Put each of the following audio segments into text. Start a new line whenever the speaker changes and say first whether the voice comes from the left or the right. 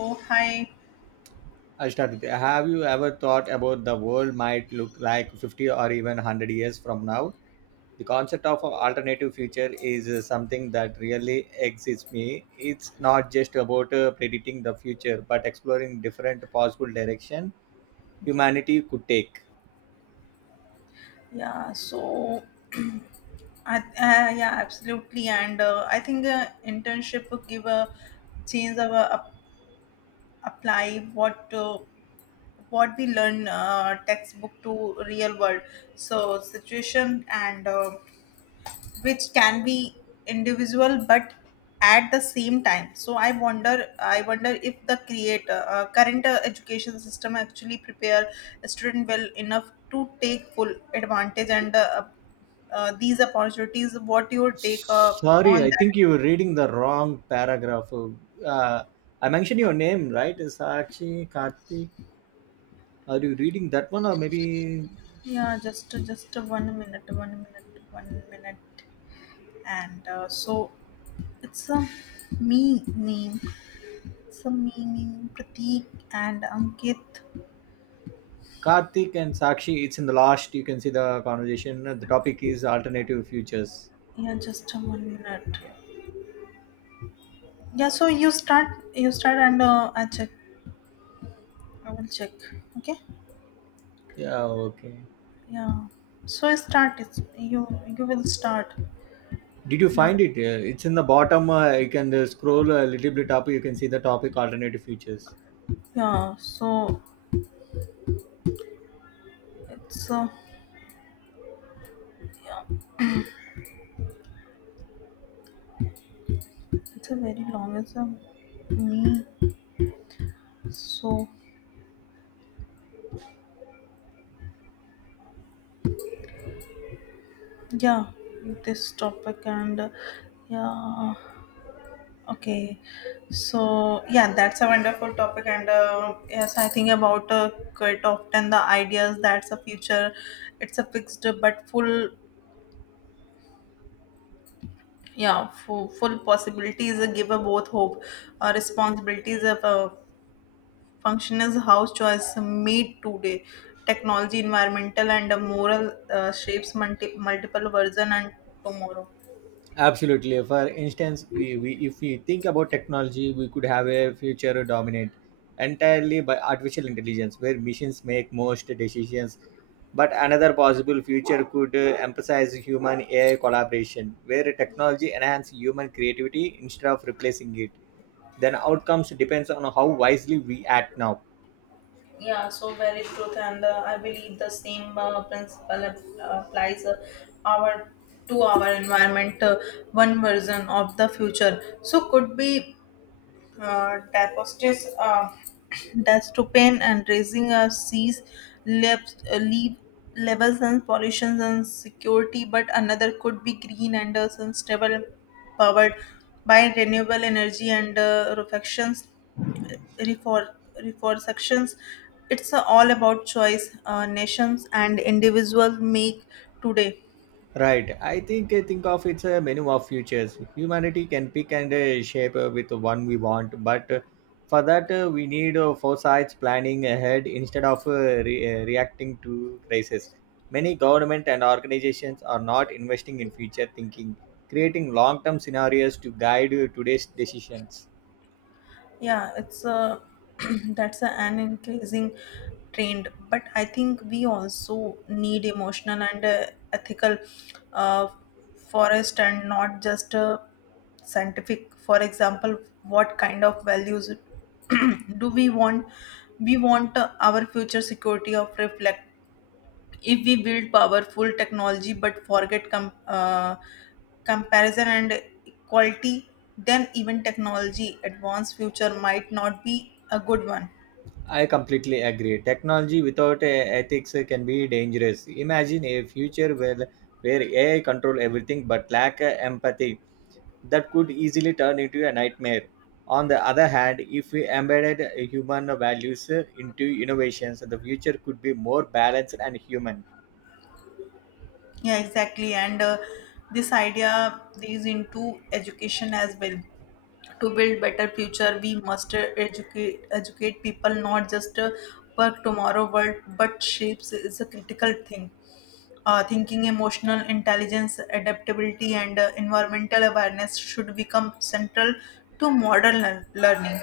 left: Oh, hi.
right: I started. Have you ever thought about the world might look like 50 or even 100 years from now? The concept of an alternative future is something that really excites me. It's not just about predicting the future, but exploring different possible direction
left: Yeah.
right: humanity could take.
left: Yeah, so I, uh, yeah, Absolutely. And I think internship will give a chance of apply what we learn, textbook to real world. So situation, and which can be individual, but at the same time. So I wonder if the creator, current education system actually prepare a student well enough to take full advantage and these opportunities, what your take
right: Sorry,
left: on
right: I
left: that?
right: think you were reading the wrong paragraph. I mentioned your name, right? Sakshi, Karthik. Are you reading that one or maybe
left: Yeah, just 1 minute, 1 minute, 1 minute. And so it's a me name, it's a me name, Pratik and Ankit.
right: Karthik and Sakshi, it's in the last. You can see the conversation. The topic is alternative futures.
left: Yeah, just a 1 minute.
right: Yeah.
left: Yeah, so you start, you start, and I will check, okay?
right: Yeah. Okay.
left: Yeah, so I start. It's you, you will start.
right: Did you
left: Not,
right: find it? It's in the bottom. You can scroll a little bit up. You can see the topic alternative futures.
left: yeah, so it's uh, yeah it's a very long as a me. So, yeah, this topic yeah, okay. So, yeah, that's a wonderful topic. And yes, I think about quite often the ideas that's a future, it's a fixed but full. Yeah, full possibilities give a both hope, responsibilities of function is how choice made today, technology, environmental, and moral, shapes multiple version and tomorrow.
right: Absolutely. For instance, we if we think about technology, we could have a future dominant entirely by artificial intelligence, where machines make most decisions. But another possible future could emphasize human AI collaboration, where technology enhances human creativity instead of replacing it. Then outcomes depends on how wisely we act now.
left: Yeah, so very truth, and I believe the same principle applies our to our environment. One version of the future so could be, Dapostes, that's to pain and raising our seas levels, leave levels and pollutions and security, but another could be green and sustainable, powered by renewable energy and reflections, refor reforestations. It's all about choice. Nations and individuals make today.
right: Right. I think of it's a menu of futures. Humanity can pick and shape with one we want, but for that we need foresight, planning ahead instead of reacting to crisis. Many government and organizations are not investing in future thinking, creating long-term scenarios to guide today's decisions.
left: Yeah, it's a that's a, an increasing trend, but I think we also need emotional and ethical, uh, forest and not just scientific. For example, what kind of values do we want? We want our future security of reflect if we build powerful technology but forget comparison and equality, then even technology advanced future might not be a good one.
right: I completely agree. Technology without ethics can be dangerous. Imagine a future where AI control everything but lack empathy that could easily turn into a nightmare. On the other hand, if we embedded human values into innovations, the future could be more balanced and human.
left: Yeah, exactly. And this idea is into education as well. To build better future, we must educate people, not just for tomorrow world, but shapes is a critical thing. Thinking, emotional intelligence, adaptability, and environmental awareness should become central to modern learning.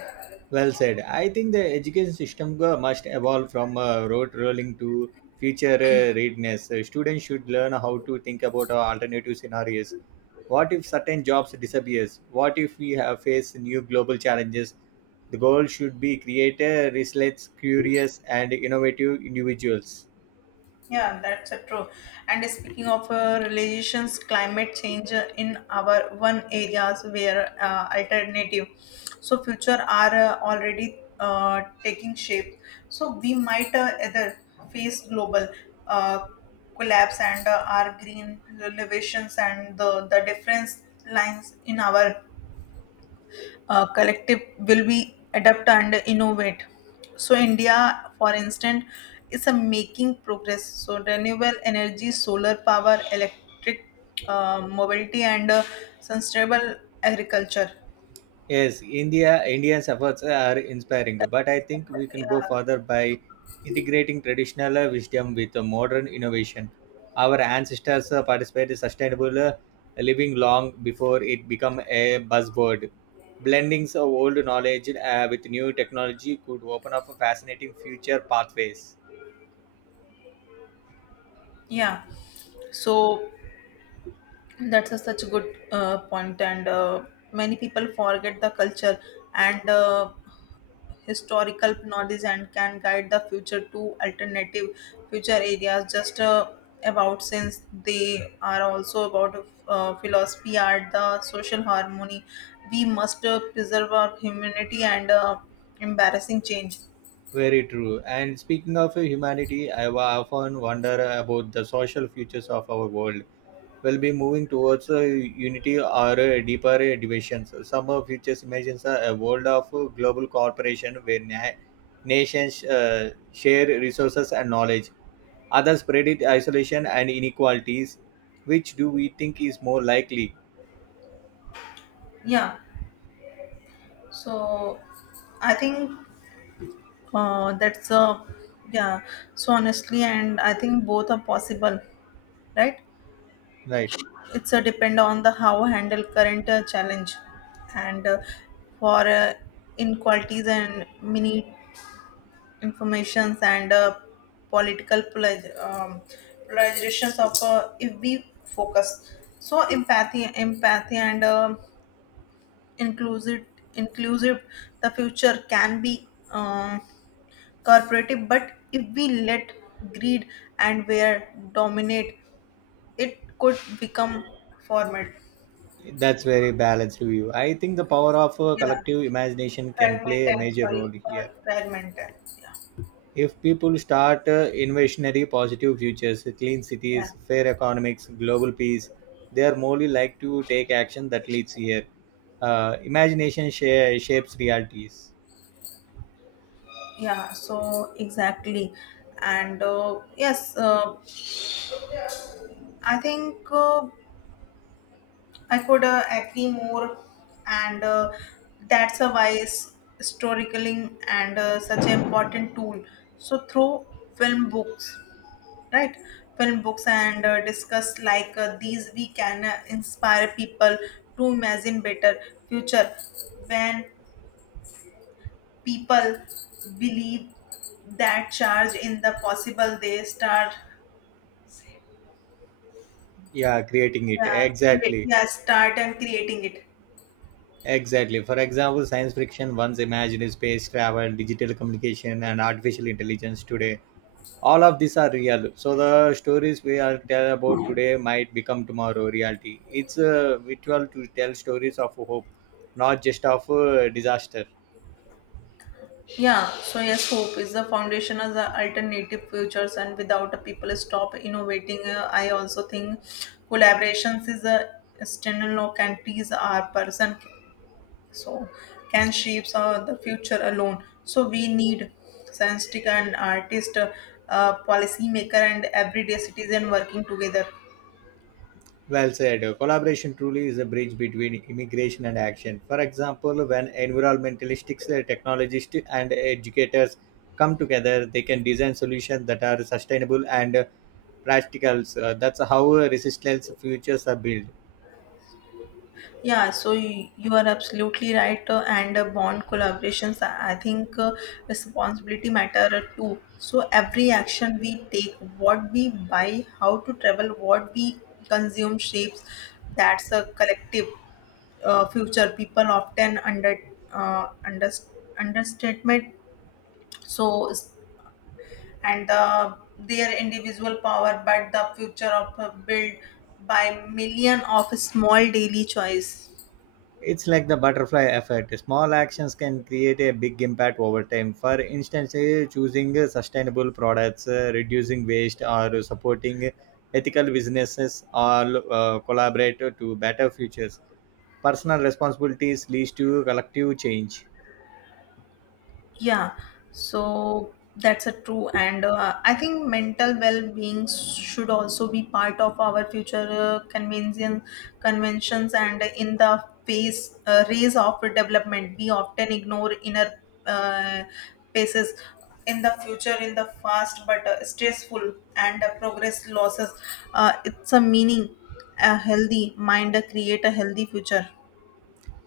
right: Well said. I think the education system must evolve from rote rolling to future readiness. Students should learn how to think about alternative scenarios. What if certain jobs disappears? What if we have face new global challenges? The goal should be create a restless, curious, and innovative individuals.
left: Yeah, that's true. And speaking of relations, climate change in our one areas where alternative, so future are already taking shape. So we might either face global uh, collapse and our green renovations and the difference lines in our collective will be adapt and innovate. So India, for instance, is a making progress. So renewable energy, solar power, electric mobility, and sustainable agriculture.
right: Yes, India's efforts are inspiring, but I think we can go
left: Yeah,
right: further by integrating traditional wisdom with modern innovation. Our ancestors participated in sustainable living long before it became a buzzword. Blendings of old knowledge with new technology could open up fascinating future pathways.
left: yeah. So That's a such a good point, and many people forget the culture and historical knowledge and can guide the future to alternative future areas. Just about since they are also about philosophy, art, the social harmony. We must preserve our humanity and embarrassing change.
right: Very true. And speaking of humanity, often wonder about the social futures of our world will be moving towards a unity or a deeper divisions. Some of futures imagines are a world of global cooperation where nations share resources and knowledge. Others predict isolation and inequalities. Which do we think is more likely?
left: Yeah, so I think that's a yeah. So Honestly, and I think both are possible, right?
right: Right.
left: It's a depend on the how handle current challenge, and for inequalities and mini informations and political polarizations of if we focus. So empathy, and inclusive, inclusive, the future can be um corporative. But if we let greed and where dominate, it could become format.
right: That's very balanced view. I think the power of
left: yeah
right: collective imagination can play a
left: Fragmented,
right: major
left: sorry,
right: role here.
left: fragmented. yeah
right: If people start invasionary positive futures, clean
left: yeah
right: cities, fair economics, global peace, they are more likely to take action that leads here. Imagination shapes realities.
left: yeah, so exactly. And uh, yes uh, i think uh, i could agree more. And That's a wise storytelling, and such an important tool, so through film books right film, books, and discuss like these, we can inspire people to imagine better future. When people believe that charge in the possible, they start,
right: Yeah, creating it.
left: uh,
right: Exactly.
left: yeah start and creating it.
right: Exactly. For example, science fiction once imagined space travel, digital communication, and artificial intelligence today. All of these are real. So the stories we are tell about today might become tomorrow reality. It's a ritual to tell stories of hope, not just of disaster.
left: Yeah, so yes, hope is the foundation of the alternative futures, and without a people stop innovating. I also think collaborations is a external. No countries are person, so can shapes the future alone. So we need scientific and artist, policymaker, and everyday citizen working together.
right: Well said. Collaboration truly is a bridge between immigration and action. For example, when environmentalists technologists and educators come together, they can design solutions that are sustainable and practical. So that's how resistance futures are built.
left: Yeah, so you are absolutely right, and bond collaborations. I think responsibility matter too. So every action we take, what we buy, how to travel, what we consume, shapes that's a collective future. People often uh, underst- understatement so s- and their individual power, but the future of a build by million of small daily choice.
right: It's like the butterfly effect. Small actions can create a big impact over time. For instance, choosing sustainable products, reducing waste, or supporting ethical businesses all collaborate to better futures. Personal responsibilities leads to collective change.
left: Yeah, so that's a true, and I think mental well-being should also be part of our future conventions. And in the phase race of development, we often ignore inner uh, paces. In the future, in the fast but stressful and progress losses, it's a meaning. A healthy mind create a healthy future.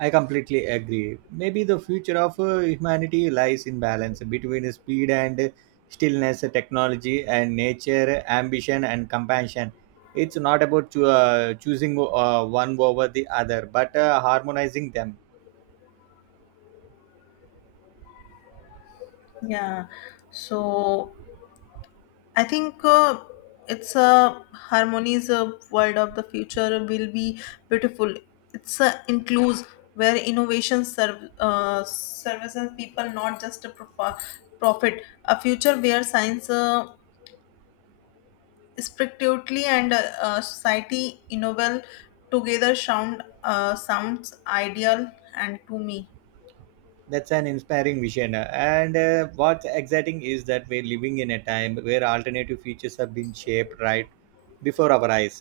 right: I completely agree. Maybe the future of humanity lies in balance between speed and stillness, technology and nature, ambition and compassion. It's not about choosing one over the other, but harmonizing them.
left: Yeah, so I think it's a harmonies world of the future will be beautiful. It's includes where innovation serve services people, not just a profit. A future where science strictly and society innovate together sounds ideal and to me.
right: That's an inspiring vision. And what's exciting is that we're living in a time where alternative futures have been shaped right before our eyes.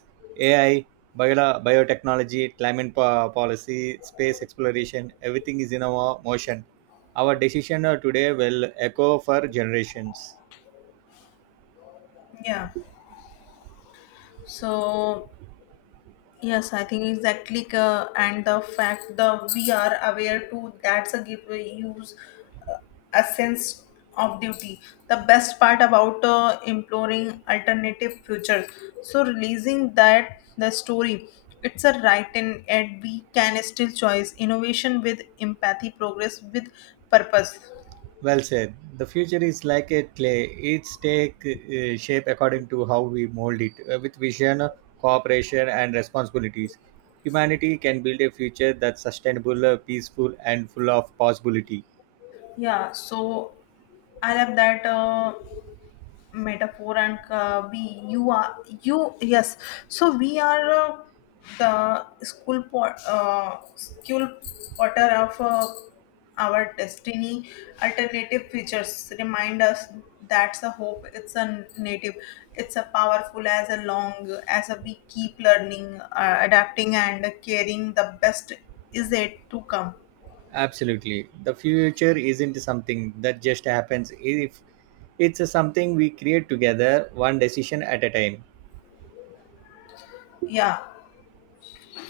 right: AI, biotechnology, climate policy, space exploration, everything is in our motion. Our decision today will echo for generations.
left: Yeah. So Yes, I think exactly, and the fact that we are aware too, that's a give use a sense of duty. The best part about imploring alternative futures. So releasing that the story, it's a right, and yet we can still choice innovation with empathy, progress with purpose.
right: Well said. The future is like a clay. It's take shape according to how we mold it with vision, cooperation, and responsibilities. Humanity can build a future that's sustainable, peaceful, and full of possibility.
left: Yeah, so I love that metaphor, and we you are you yes so we are the school potter of our destiny. Alternative features remind us that's a hope, it's a native, it's a powerful, as a long as a we keep learning, adapting and caring. The best is yet to come.
right: Absolutely. The future isn't something that just happens. If it's something we create together, one decision at a time.
left: Yeah,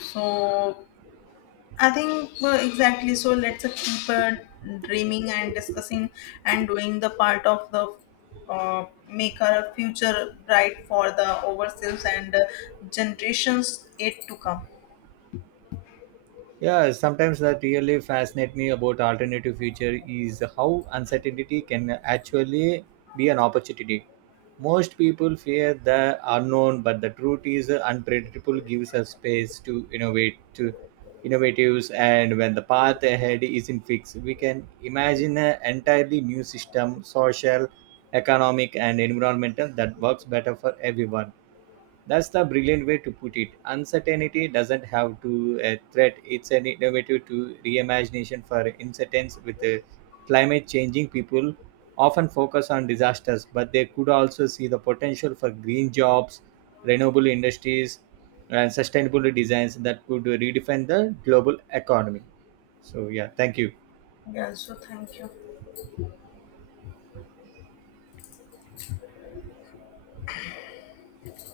left: so I think exactly. So let's keep dreaming and discussing and doing the part of the make our future bright for the overseas and generations yet to come.
right: Yeah, sometimes that really fascinates me about alternative future is how uncertainty can actually be an opportunity. Most people fear the unknown, but the truth is unpredictable gives us space to innovate, to innovatives, and when the path ahead isn't fixed, we can imagine an entirely new system, social, economic, and environmental that works better for everyone. That's the brilliant way to put it. Uncertainty doesn't have to a threat. It's an innovative to reimagination for incidents with the climate changing people often focus on disasters, but they could also see the potential for green jobs, renewable industries, and sustainable designs that could redefine the global economy. So yeah, thank you.
left: Yeah. So thank you.